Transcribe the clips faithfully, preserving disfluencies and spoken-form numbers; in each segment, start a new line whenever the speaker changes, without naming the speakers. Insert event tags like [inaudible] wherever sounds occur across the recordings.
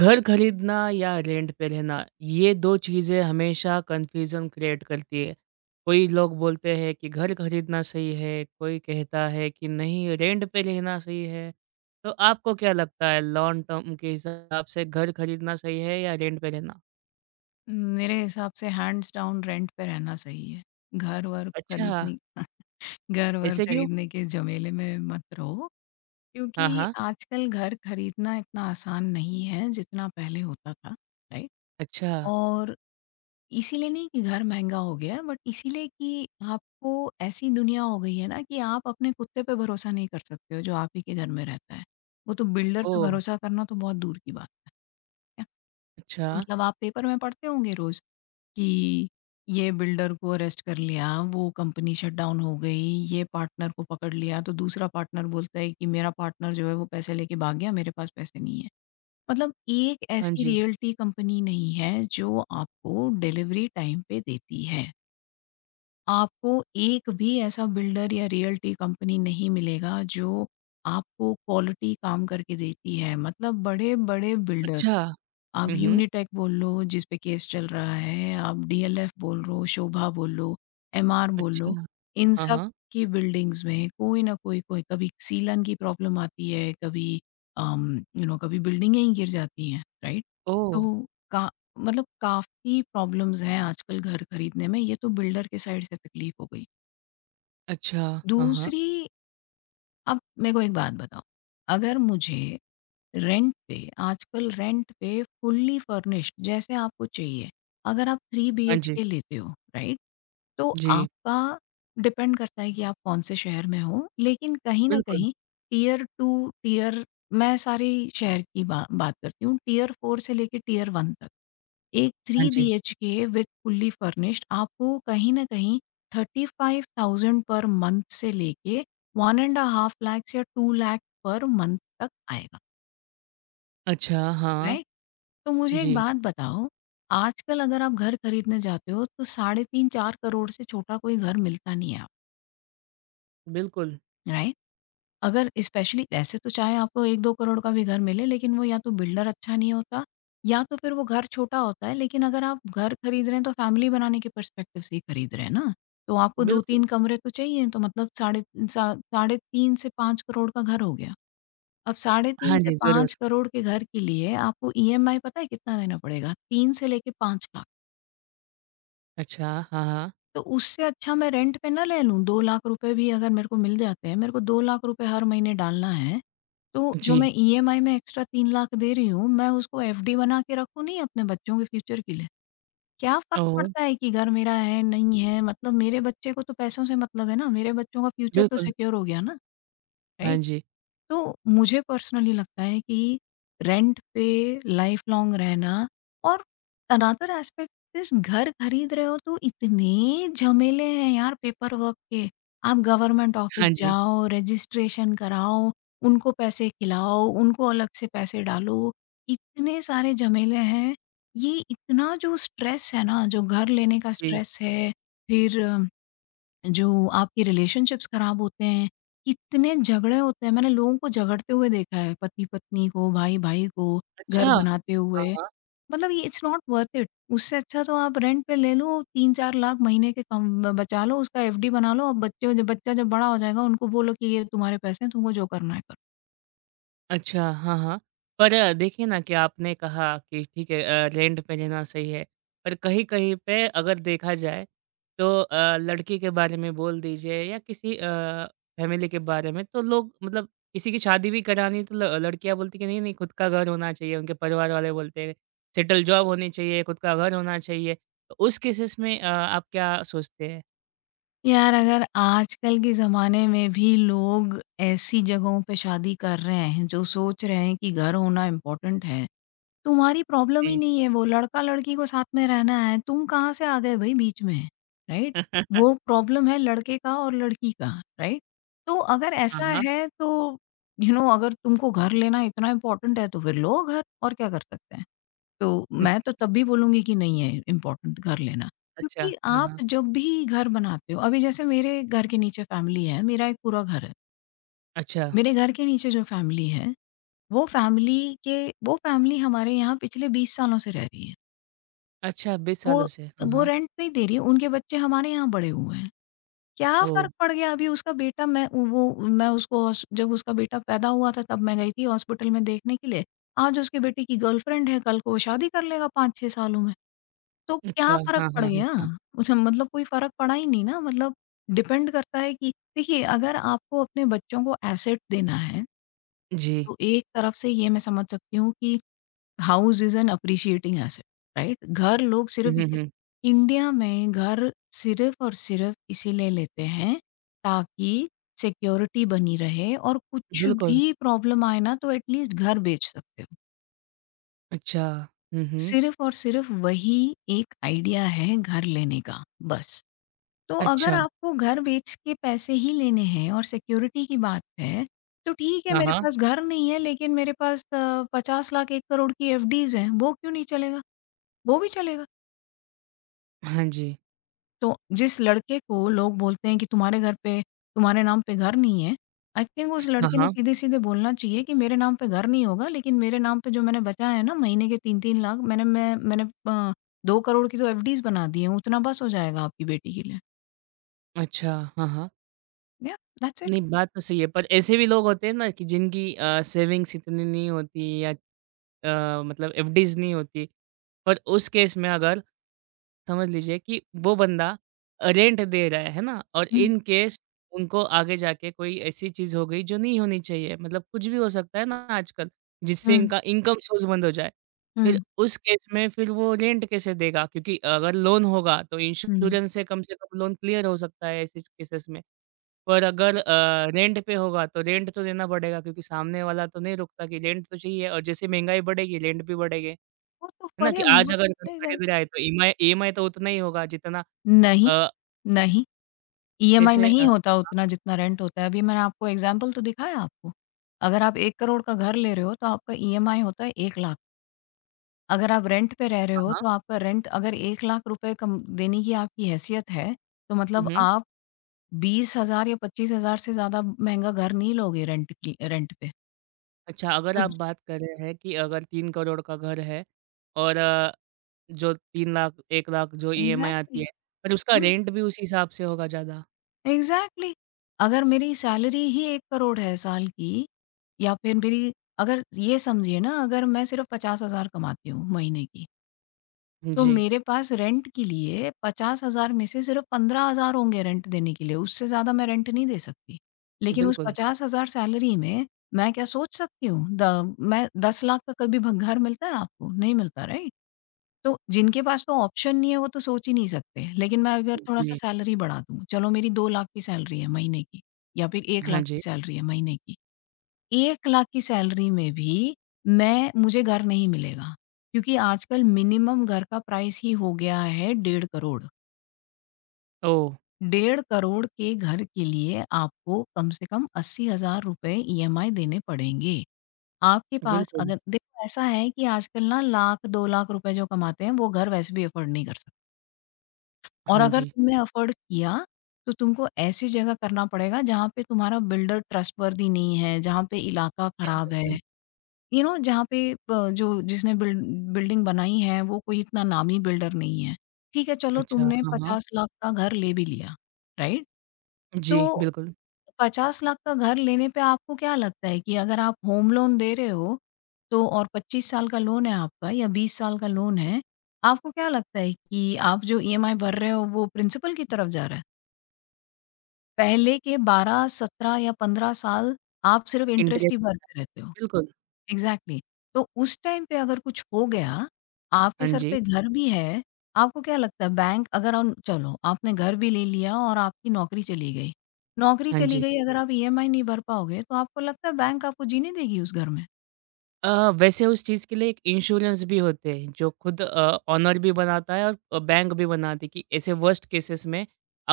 घर खरीदना या रेंट पे रहना ये दो चीज़ें हमेशा कन्फ्यूज़न क्रिएट करती है। कोई लोग बोलते हैं कि घर खरीदना सही है, कोई कहता है कि नहीं रेंट पे रहना सही है। तो आपको क्या लगता है लॉन्ग टर्म के हिसाब से घर खरीदना सही है या रेंट पे रहना?
मेरे हिसाब से हैंड्स डाउन रेंट पे रहना सही है। घर-वर
अच्छा,
खरीदने [laughs] घर-वर
ऐसे क्यों?
खरीदने के झमेले में मत रहो।
हाँ,
क्योंकि
हाँ।
आजकल घर खरीदना इतना आसान नहीं है जितना पहले होता था, राइट?
अच्छा,
और इसीलिए नहीं कि घर महँगा हो गया है, बट इसीलिए कि आपको ऐसी दुनिया हो गई है ना कि आप अपने कुत्ते पे भरोसा नहीं कर सकते हो जो आप ही के घर में रहता है। वो तो बिल्डर पे
ओह!
भरोसा करना तो बहुत दूर की बात है।
अच्छा,
मतलब आप पेपर में पढ़ते होंगे रोज कि ये बिल्डर को अरेस्ट कर लिया, वो कंपनी शटडाउन हो गई, ये पार्टनर को पकड़ लिया, तो दूसरा पार्टनर बोलता है कि मेरा पार्टनर जो है वो पैसे लेके भाग गया, मेरे पास पैसे नहीं है। मतलब एक
हाँ
ऐसी
जी।
रियल्टी कंपनी नहीं है जो आपको डिलीवरी टाइम पे देती है। आपको एक भी ऐसा बिल्डर या रियल्टी कंपनी नहीं मिलेगा जो आपको क्वालिटी काम करके देती है। मतलब बड़े-बड़े बिल्डर्स,
अच्छा,
आप
हुँ, हुँ।
यूनिटेक बोल लो जिस पे केस चल रहा है, आप डी एल एफ बोल लो, शोभा बोल लो, एम आर बोल
अच्छा,
लो, इन
हाँ,
सब
हाँ।
की बिल्डिंग्स में कोई ना कोई कोई कभी सीलन की प्रॉब्लम आती है, कभी अम, यू नो कभी बिल्डिंगें ही गिर जाती हैं, राइट?
ओह!
तो का मतलब काफ़ी प्रॉब्लम्स हैं आजकल घर खरीदने में। ये तो बिल्डर के साइड से तकलीफ हो गई।
अच्छा, हाँ, हाँ।
दूसरी अब मेरे को एक बात बताओ, अगर मुझे रेंट पे आजकल रेंट पे फुल्ली फर्निश्ड जैसे आपको चाहिए, अगर आप थ्री
हाँ जी,
बीएचके लेते हो, राइट? तो
जी,
आपका डिपेंड करता है कि आप कौन से शहर में हो, लेकिन कहीं ना
बिल्कुल।
कहीं टीयर टू टीयर मैं सारे शहर की बा, बात करती हूँ, टीयर फोर से लेके टीयर वन तक एक
हाँ
थ्री बी
जी।
H K with fully furnished आपको कहीं ना कहीं thirty five thousand per month से लेके वन एंड हाफ लैक्स या टू लैख पर मंथ तक आएगा,
अच्छा, हाँ।
राइट? तो मुझे एक
जी।
बात बताओ, आजकल अगर आप घर खरीदने जाते हो तो साढ़े तीन चार करोड़ से छोटा कोई घर मिलता नहीं है आप,
बिल्कुल,
राइट? अगर स्पेशली वैसे तो चाहे आपको एक दो करोड़ का भी घर मिले, लेकिन वो या तो बिल्डर अच्छा नहीं होता या तो फिर वो घर छोटा होता है। लेकिन अगर आप घर खरीद रहे हैं तो फैमिली बनाने के पर्सपेक्टिव से ही खरीद रहे हैं ना। तो आपको
बिल्कुल।
दो तीन कमरे तो चाहिए, तो मतलब साढ़े सा साढ़े तीन से पाँच करोड़ का घर हो गया। अब साढ़े
हाँ
तीन से
जी, ज़रूर।
पाँच करोड़ के घर के लिए आपको ई एम आई पता है कितना देना पड़ेगा? तीन से लेके पाँच लाख।
अच्छा, हाँ, हाँ।
तो उससे अच्छा मैं रेंट पे ना ले लूँ, दो लाख रुपए भी अगर मेरे को मिल जाते हैं, मेरे को दो लाख रुपए हर महीने डालना है, तो जो
जी,
मैं ईएमआई में एक्स्ट्रा तीन लाख दे रही हूँ, मैं उसको एफ डी बना के रखूँ नहीं अपने बच्चों के फ्यूचर के लिए? क्या फ़र्क
ओह!
पड़ता है कि घर मेरा है, नहीं है? मतलब मेरे बच्चे को तो पैसों से मतलब है ना, मेरे बच्चों का फ्यूचर तो
बिल्कुल।
सिक्योर हो गया ना,
हाँ
राइट?
जी,
तो मुझे पर्सनली लगता है कि रेंट पे लाइफ लॉन्ग रहना, और अनदर एस्पेक्ट इस, घर खरीद रहे हो तो इतने झमेले हैं यार पेपर वर्क के। आप गवर्नमेंट ऑफिस
हाँ जी।
जाओ, रजिस्ट्रेशन कराओ, उनको पैसे खिलाओ, उनको अलग से पैसे डालो, इतने सारे झमेले हैं। ये इतना जो स्ट्रेस है ना, जो घर लेने का
जी।
स्ट्रेस है, फिर जो आपके रिलेशनशिप्स खराब होते हैं, कितने झगड़े होते हैं, मैंने लोगों को झगड़ते हुए देखा है, पति-पत्नी को, भाई-भाई को, घर
अच्छा!
बनाते
हाँ,
हुए,
हाँ।
मतलब ये इट्स नॉट वर्थ इट। उससे अच्छा तो आप रेंट पे ले लो, तीन चार लाख महीने के कम ब बचा लो, उसका एफ डी बना लो और बच्चे जब बच्चा जब बड़ा हो जाएगा, उनको बोलो कि ये तुम्हारे पैसे हैं, तुमको जो करना है करो।
अच्छा, हाँ, हाँ। पर अ, देखिए ना कि आपने कहा कि ठीक है अ, रेंट पे रहना सही है। पर कहीं-कहीं पे अगर देखा जाए तो अ, लड़की के बारे में बोल दीजिए या किसी अ, फैमिली के बारे में तो लोग मतलब किसी की शादी भी करानी तो ल लड़कियाँ बोलती हैं कि नहीं-नहीं खुद का घर होना चाहिए। उनके परिवार वाले बोलते हैं सेटल जॉब होनी चाहिए, खुद का घर होना चाहिए। तो उस केसेस में अ, आप क्या सोचते हैं?
यार अगर आजकल के ज़माने में भी लोग ऐसी जगहों पे शादी कर रहे हैं, जो सोच रहे हैं कि घर होना इम्पोर्टेंट है, तुम्हारी प्रॉब्लम ही
जी।
नहीं है वो, लड़का-लड़की को साथ में रहना है, तुम कहाँ से आ गए भई बीच में, राइट? वो
[laughs]
प्रॉब्लम है लड़के का और लड़की का, राइट? तो अगर
हाँ,
ऐसा
हाँ।
है तो यू you नो know, अगर तुमको घर लेना इतना इम्पोर्टेंट है तो फिर लो घर, और क्या कर सकते हैं। तो मैं
[laughs]
तो तब भी बोलूँगी कि नहीं है इम्पोर्टेंट घर लेना।
अच्छा,
क्योंकि
हाँ,
आप
हाँ।
जब भी घर बनाते हो, अभी जैसे मेरे घर के नीचे फैमिली है, मेरा एक पूरा घर है।
अच्छा,
मेरे घर के नीचे जो फैमिली है, वो फैमिली के वो फैमिली हमारे यहाँ पिछले बीस सालों से रह रही है।
अच्छा बीस सालों
वो
से। हाँ,
वो
हाँ।
रेंट पे ही दे रही है, उनके बच्चे हमारे यहाँ बड़े हुए हैं। क्या
ओह!
फ़र्क पड़ गया? अभी उसका बेटा मैं वो मैं उसको हॉस जब उसका बेटा पैदा हुआ था तब मैं गई थी हॉस्पिटल में देखने के लिए। आज उसके बेटे की गर्लफ्रेंड है, कल को वो शादी कर लेगा पाँच छह सालों में। तो
अच्छा,
क्या फ़र्क
हाँ,
पड़
हाँ, हाँ,
गया?
हाँ।
उसे मतलब कोई फ़र्क पड़ा ही नहीं ना, मतलब डिपेंड करता है कि देखिए, अगर आपको अपने बच्चों को एसेट देना है,
जी।
तो एक तरफ से ये मैं समझ सकती हूँ कि house is an appreciating asset, right? घर लोग
हुँ,
सिर्फ
हुँ,
इसे
हुँ।
इंडिया में घर सिर्फ और सिर्फ इसीलिए लेते हैं ताकि सिक्योरिटी बनी रहे और कुछ
बिल्कुल।
भी प्रॉब्लम आए ना तो एटलीस्ट घर बेच सकते हो।
अच्छा। हुँ, हुँ।
सिर्फ और सिर्फ वही एक आइडिया है घर लेने का, बस। तो अगर
अच्छा।
आपको घर बेच के पैसे ही लेने हैं और सिक्योरिटी की बात है, तो ठीक है,
हाँ,
मेरे
हाँ।
पास घर नहीं है, लेकिन मेरे पास अ, पचास लाख एक करोड़ की एफ डीज़ हैं, वो क्यों नहीं चलेगा? वो भी चलेगा।
हाँ जी।
तो जिस लड़के को लोग बोलते हैं कि तुम्हारे घर पे तुम्हारे नाम पे घर नहीं है, आई थिंक उस
हाँ,
लड़के ने
हाँ।
सीधे-सीधे बोलना चाहिए कि मेरे नाम पे घर नहीं होगा, लेकिन मेरे नाम पे जो मैंने बचाया है ना महीने के तीन तीन लाख, मैंने मैं मैंने अ, दो करोड़ की तो एफ डीज़ बना दी है, उतना बस हो जाएगा आपकी बेटी के लिए।
अच्छा। हाँ, हाँ।
या दैट्स इट।
नहीं, बात तो सही है, पर ऐसे भी लोग होते हैं ना कि जिनकी अ, सेविंग्स इतनी नहीं होती या अ, मतलब एफडीज़ नहीं होती। पर उस केस में अगर समझ लीजिए कि वो बंदा रेंट दे रहा है, है ना? और
हुँ,
इन केस उनको आगे जाके कोई ऐसी चीज़ हो गई जो नहीं होनी चाहिए, मतलब कुछ भी हो सकता है ना आजकल, जिससे
हुँ,
इनका इनकम सोर्स बंद हो जाए। फिर
हुँ,
उस केस में फिर वो रेंट कैसे देगा? क्योंकि अगर लोन होगा तो
हुँ।
इंश्योरेंस से कम से कम लोन क्लियर हो सकता है ऐसे केसेस में। पर अगर अ, रेंट पे होगा तो रेंट तो देना पड़ेगा क्योंकि सामने वाला तो नहीं रुकता कि रेंट तो चाहिए और जैसे महँगाई बढ़ेगी रेंट भी बढ़ेंगे। है
वो तो
ना? कि
करे
आज
वो तो
अगर घर
करेगा ही।
खरीद रहा है तो ईएमआई ईएमआई तो उतना ही होगा जितना
नहीं,
अ,
नहीं, ईएमआई
कैसे अ,
नहीं होता उतना जितना रेंट होता है। अभी मैंने आपको एग्ज़ाम्पल तो दिखाया आपको। अगर आप एक करोड़ का घर ले रहे हो तो आपका ईएमआई होता है एक लाख। अगर आप रेंट पे रह रहे
हाँ,
हो,
हाँ।
तो आपका रेंट, अगर एक,लाख रुपए कम देने की आपकी हैसियत है, तो मतलब
उहुँ।
आप बीस हज़ार या पच्चीस हज़ार से ज़्यादा महँगा घर नहीं लोगे रेंट की रेंट पे।
अच्छा अगर
तो
आप
ज
बात कर रहे हैं कि अगर तीन करोड़ का घर है और अ, जो तीन लाख एक लाख जो ईएमआई आती है,
एग्ज़ैक्टली।
पर उसका
हुँ,
रेंट भी उसी हिसाब से होगा ज़्यादा।
एग्ज़ैक्टली। अगर मेरी सैलरी ही एक करोड़ है साल की, या फिर मेरी, अगर ये समझिए ना, अगर मैं सिर्फ़ पचास हज़ार कमाती हूँ महीने की। तो
जी,
मेरे पास रेंट के लिए पचास हज़ार में से सिर्फ़ पंद्रह हज़ार होंगे रेंट देने के लिए, उससे ज़्यादा मैं रेंट नहीं दे सकती। लेकिन उस
बिल्कुल।
पचास हज़ार सैलरी में मैं क्या सोच सकती हूँ? द मैं दस लाख का कभी भ घर मिलता है आपको? नहीं मिलता, राइट? तो जिनके पास तो ऑप्शन नहीं है वो तो सोच ही नहीं सकते। लेकिन मैं अगर थोड़ा-सा
जी,
सैलरी बढ़ा दूँ, चलो मेरी दो लाख की सैलरी है महीने की, या फिर एक
हाँ
लाख की
जी।
सैलरी है महीने की। एक,लाख की सैलरी में भी मैं मुझे घर नहीं मिलेगा, क्योंकि आजकल मिनिमम घर का प्राइस ही हो गया है डेढ़ करोड़।
ओह!
डेढ़ करोड़ के घर के लिए आपको कम से कम ₹अस्सी हज़ार ईएमआई देने पड़ेंगे। आपके पास
बिल्कुल,
अगर देखो ऐसा है कि आजकल ना लाख दो लाख रुपए जो कमाते हैं वो घर वैसे भी अफ़ोर्ड नहीं कर सकते, और
हाँ
अगर
जी।
तुमने अफ़ोर्ड किया, तो तुमको ऐसी जगह करना पड़ेगा जहाँ पे तुम्हारा बिल्डर ट्रस्टवर्दी नहीं है, जहाँ पे इलाका खराब
हुँ,
है। यू नो जहाँ पे प जो जिसने बिल्ड बिल्डिंग बनाई है वो कोई इतना नामी बिल्डर नहीं है। ठीक है चलो
अच्छा,
तुमने
हाँ, हाँ।
पचास,लाख का घर ले भी लिया, राइट?
जी,
तो
बिल्कुल।
पचास,लाख का घर लेने पे आपको क्या लगता है कि अगर आप होम लोन दे रहे हो, तो और पच्चीस साल का लोन है आपका या बीस साल का लोन है, आपको क्या लगता है कि आप जो ईएमआई भर रहे हो वो प्रिंसिपल की तरफ जा रहा है? पहले के बारह, सत्रह या पंद्रह साल आप सिर्फ इंटरेस्ट
इंटरेस्ट
ही भरते रहते हो।
बिल्कुल।
Exactly exactly. तो उस टाइम पे अगर कुछ हो गया, आपके
हाँ
सर
जी,
पे घर भी है, आपको क्या लगता है, बैंक अगर हम चलो आपने घर भी ले लिया और आपकी नौकरी चली गई, नौकरी
हाँ
चली
जी।
गई, अगर आप ईएमआई नहीं भर पाओगे तो आपको लगता है बैंक आपको जीने देगी उस घर में?
अ, वैसे उस चीज़ के लिए एक इंश्योरेंस भी होते हैं जो खुद अ, ओनर भी बनाता है और अ, बैंक भी बनाती है कि ऐसे वर्स्ट केसेस में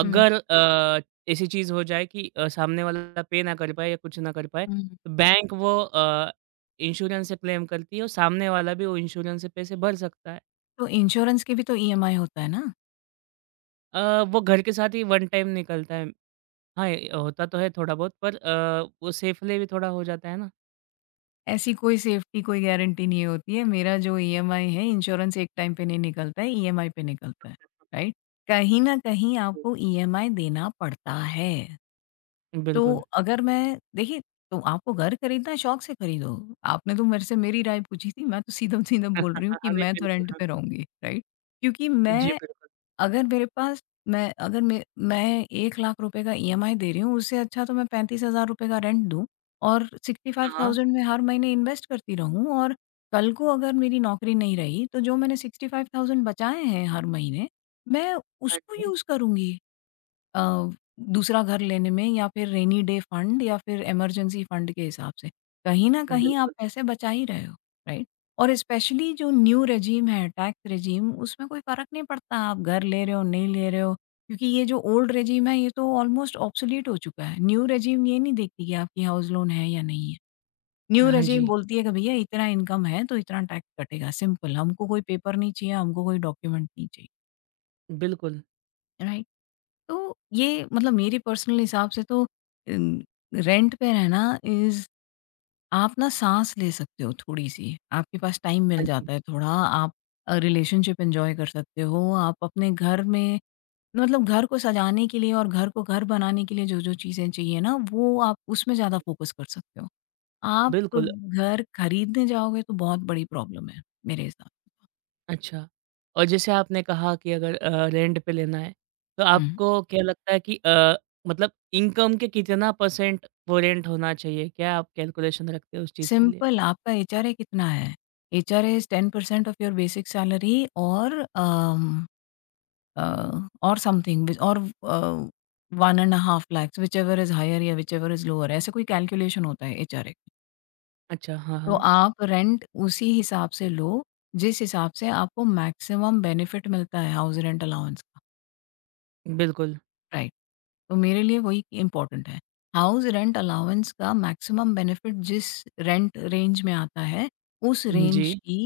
हुँ,
अगर अ, ऐसी चीज़ हो जाए कि अ, सामने वाला पे ना कर पाए या कुछ ना कर पाए
हुँ।
तो बैंक वो अ, इंश्योरेंस से क्लेम करती है और सामने वाला भी वो इंश्योरेंस से पैसे भर सकता है।
तो इंश्योरेंस के भी तो ईएमआई होता है ना?
अ, वो घर के साथ ही वन टाइम निकलता है। हाँ, ये होता तो है थोड़ा बहुत, पर अ, वो सेफली भी थोड़ा हो जाता है ना।
ऐसी कोई सेफ्टी, कोई गारंटी नहीं होती है। मेरा जो ईएमआई है, इंश्योरेंस एक टाइम पे नहीं निकलता है, ईएमआई पे निकलता है, राइट? कहीं न कहीं
जी।
आपको ईएमआई देना पड़ता है। तो
बिल्कुल।
अगर मैं देखिए, तो आपको घर खरीदना है, शौक से खरीदो। आपने तो मेरे से मेरी राय पूछी थी, मैं तो सीधा-सीधा बोल रही हूँ
[laughs]
कि
अरे
मैं तो
बिल्कुल
रेंट
हाँ।
पे रहूँगी, राइट? क्योंकि
जी,
मैं
बिल्कुल।
अगर मेरे पास मैं अगर मैं मैं एक लाख रुपए का ईएमआई दे रही हूँ, उससे अच्छा तो मैं पैंतीस हज़ार रुपए का रेंट दूँ और
हाँ,
सिक्सटी फ़ाइव थाउज़ेंड में हर महीने इन्वेस्ट करती रहूँ और कल को अगर मेरी नौकरी नहीं रही, तो जो मैंने सिक्सटी फ़ाइव थाउज़ेंड बचाए हैं हर महीने, मैं
हाँ
उसको
जी,
यूज़ करूँगी। अ, दूसरा घर लेने में या फिर रेनी डे फंड या फिर इमरजेंसी फंड के हिसाब से, कहीं न कहीं आप
बिल्कुल,
पैसे बचा ही रहे हो, राइट? और स्पेशली जो न्यू रेजीम है, टैक्स रेजीम, उसमें कोई फ़र्क नहीं पड़ता आप घर ले रहे हो, नहीं ले रहे हो, क्योंकि ये जो ओल्ड रेजीम है, ये तो ऑलमोस्ट ऑब्सोलीट हो चुका है। न्यू रेजीम ये नहीं देखती कि आपकी हाउस लोन है या नहीं है। न्यू
हाँ
रेजीम
जी,
बोलती है कि भैया इतना इनकम है, तो इतना टैक्स कटेगा, सिंपल। हमको कोई पेपर नहीं चाहिए, हमको कोई डॉक्यूमेंट नहीं चाहिए,
बिल्कुल,
राइट? तो ये मतलब मेरे पर्सनल हिसाब से तो अम, रेंट पे रहना इज़ आप ना साँस ले सकते हो थोड़ी-सी, आपके पास टाइम
हाँ
मिल
जी,
जाता है थोड़ा, आप अ, रिलेशनशिप एन्जॉय कर सकते हो, आप अपने घर में मतलब घर को सजाने के लिए और घर को घर बनाने के लिए जो-जो चीज़ें चाहिए ना, वो आप उसमें ज़्यादा फ़ोकस कर सकते हो। आप
बिल्कुल,
घर खरीदने जाओगे तो बहुत बड़ी प्रॉब्लम है, मेरे हिसाब
अच्छा। और जैसे आपने कहा कि अगर अ, रेंट पे लेना है, तो
हुँ।
आपको क्या लगता है कि अ, मतलब इनकम के कितना परसेंट वो रेंट होना चाहिए? क्या आप कैलकुलेशन रखते हो उस चीज़ के लिए?
सिंपल आपका एचआरए कितना है? HRA is ten percent of your basic salary और अम, अ, और समथिंग विच और uh, one point five lakhs whichever is higher या व्हिचएवर इज़ लोअर ऐसे कोई कैलकुलेशन होता है एचआरए।
अच्छा, हाँ,
तो
हाँ,
आप रेंट उसी हिसाब से लो, जिस हिसाब से आपको मैक्सिमम बेनिफिट मिलता है हाउस रेंट अलाउंस का।
बिल्कुल।
राइट। तो मेरे लिए वही इम्पोर्टेंट है। हाउस रेंट अलाउंस का मैक्सिमम बेनिफिट जिस रेंट रेंज में आता है, उस
जी,
रेंज की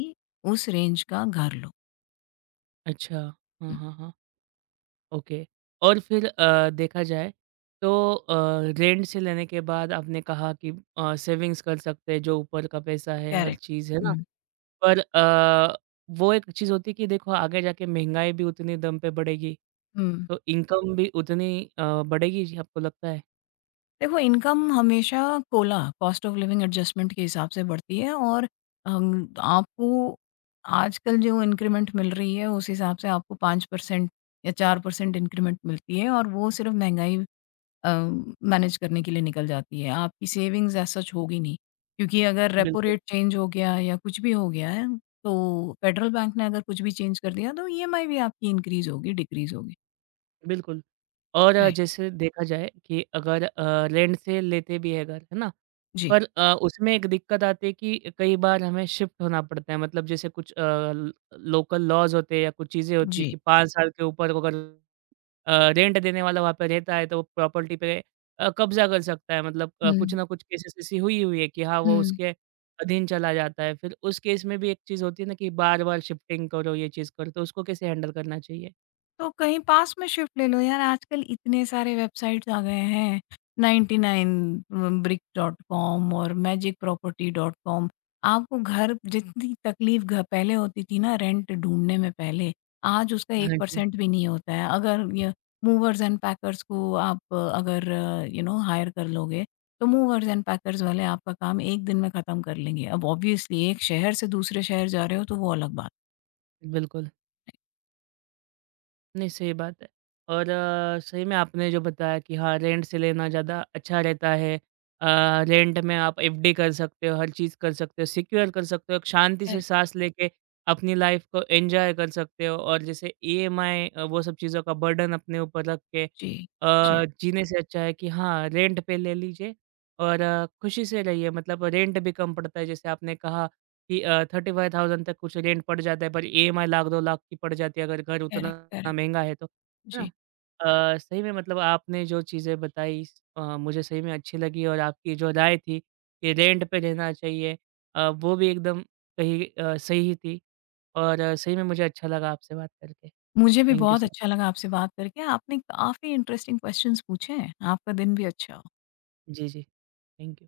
उस रेंज का घर लो।
अच्छा, हाँ,
हुँ,
हाँ, हाँ, ओके। और फिर अ, देखा जाए तो अ, रेंट से लेने के बाद आपने कहा कि अ, सेविंग्स कर सकते हैं, जो ऊपर का पैसा है, हर
करेक्ट।
चीज़, है ना?
हुँ,
पर अ, वो एक चीज़ होती है कि देखो आगे जाके महँगाई भी उतने दम पे बढ़ेगी,
हुँ।
तो इनकम भी उतनी अ, बढ़ेगी जी आपको लगता है?
देखो इनकम हमेशा COLA cost of living adjustment के हिसाब से बढ़ती है और अम, आपको आजकल जो इंक्रीमेंट मिल रही है, उस हिसाब से आपको फ़ाइव परसेंट या फ़ोर परसेंट इंक्रीमेंट मिलती है और वो सिर्फ़ महँगाई अ, मैनेज करने के लिए निकल जाती है। आपकी सेविंग्स एज़ सच होगी नहीं, क्योंकि अगर रेपो
बिल्कुल,
रेट चेंज हो गया या कुछ भी हो गया है, तो फ़ेडरल बैंक ने अगर कुछ भी चेंज कर दिया, तो ईएमआई भी आपकी इंक्रीज़ होगी, डिक्रीज़ होगी।
बिल्कुल। और अ,
राइट।
जैसे देखा जाए कि अगर अ, रेंट से लेते भी है घर, है ना?
जी,
पर अ, उसमें एक दिक्कत आती है कि कई बार हमें शिफ्ट होना पड़ता है मतलब जैसे कुछ अ, ल लोकल लॉज़ होते हैं या कुछ चीज़ें होती हैं
जी।
कि पाँच साल के ऊपर अगर अ, रेंट देने वाला वहाँ पे रहता है तो वो प्रॉपर्टी पे अ, कब्ज़ा कर सकता है, मतलब अ, कुछ
हुँ,
ना कुछ केसेस ऐसी हुई हुई है कि हाँ, वो
हुँ।
उसके अधीन चला जाता है। फिर उस केस में भी एक चीज़ होती है ना कि बार-बार शिफ्टिंग करो, ये चीज़ करो, तो उसको कैसे हैंडल करना चाहिए?
तो कहीं पास में शिफ्ट ले लो यार, आजकल इतने सारे वेबसाइट्स आ गए हैं, निन्यानवे ब्रिक डॉट कॉम और मैजिक प्रॉपर्टी डॉट कॉम। आपको घर जितनी तकलीफ़ घ पहले होती थी ना रेंट ढूँढने में पहले, आज उसका
हाँ जी,
वन परसेंट भी नहीं होता है। अगर य मूवर्स एंड पैकर्स को आप अ, अगर यू नो हायर कर लोगे, तो मूवर्स एंड पैकर्स वाले आपका काम एक दिन में ख़त्म कर लेंगे। अब ऑब्वियसली एक शहर से दूसरे शहर जा रहे हो तो वो अलग बात
बिल्कुल।
है।
नहीं, सही बात है। और अ, सही में आपने जो बताया कि हाँ, रेंट से लेना ज़्यादा अच्छा रहता है। अ, रेंट में आप एफडी कर सकते हो, हर चीज़ कर सकते हो, सिक्योर कर सकते हो, एक शांति से
करेक्ट।
सांस लेके अपनी लाइफ़ को एन्जॉय कर सकते हो और जैसे ईएमआई अ, वो सब चीज़ों का बर्डन अपने ऊपर रख के
जी,
अ,
जी।
जीने से अच्छा है कि हाँ, रेंट पे ले लीजिए और अ, खुशी से रहिए। मतलब रेंट भी कम पड़ता है, जैसे आपने कहा कि अ, पैंतीस हज़ार तक कुछ रेंट पड़ जाता है, पर ईएमआई लाख दो लाख की पड़ जाती है अगर घर उतना
करेक्ट, करेक्ट।
महँगा है तो, है
जी,
ना? अ, सही में मतलब आपने जो चीज़ें बताई अ, मुझे सही में अच्छी लगी और आपकी जो राय थी कि रेंट पे रहना चाहिए अ, वो भी एकदम कहीं अ, सही ही थी और अ, सही में मुझे अच्छा लगा आपसे बात करके।
मुझे भी
थैंक यू
बहुत
सो
अच्छा
मच।
लगा आपसे बात करके। आपने काफ़ी इंटरेस्टिंग क्वेश्चन्स पूछे हैं। आपका दिन भी अच्छा हो।
जी, जी। Thank you.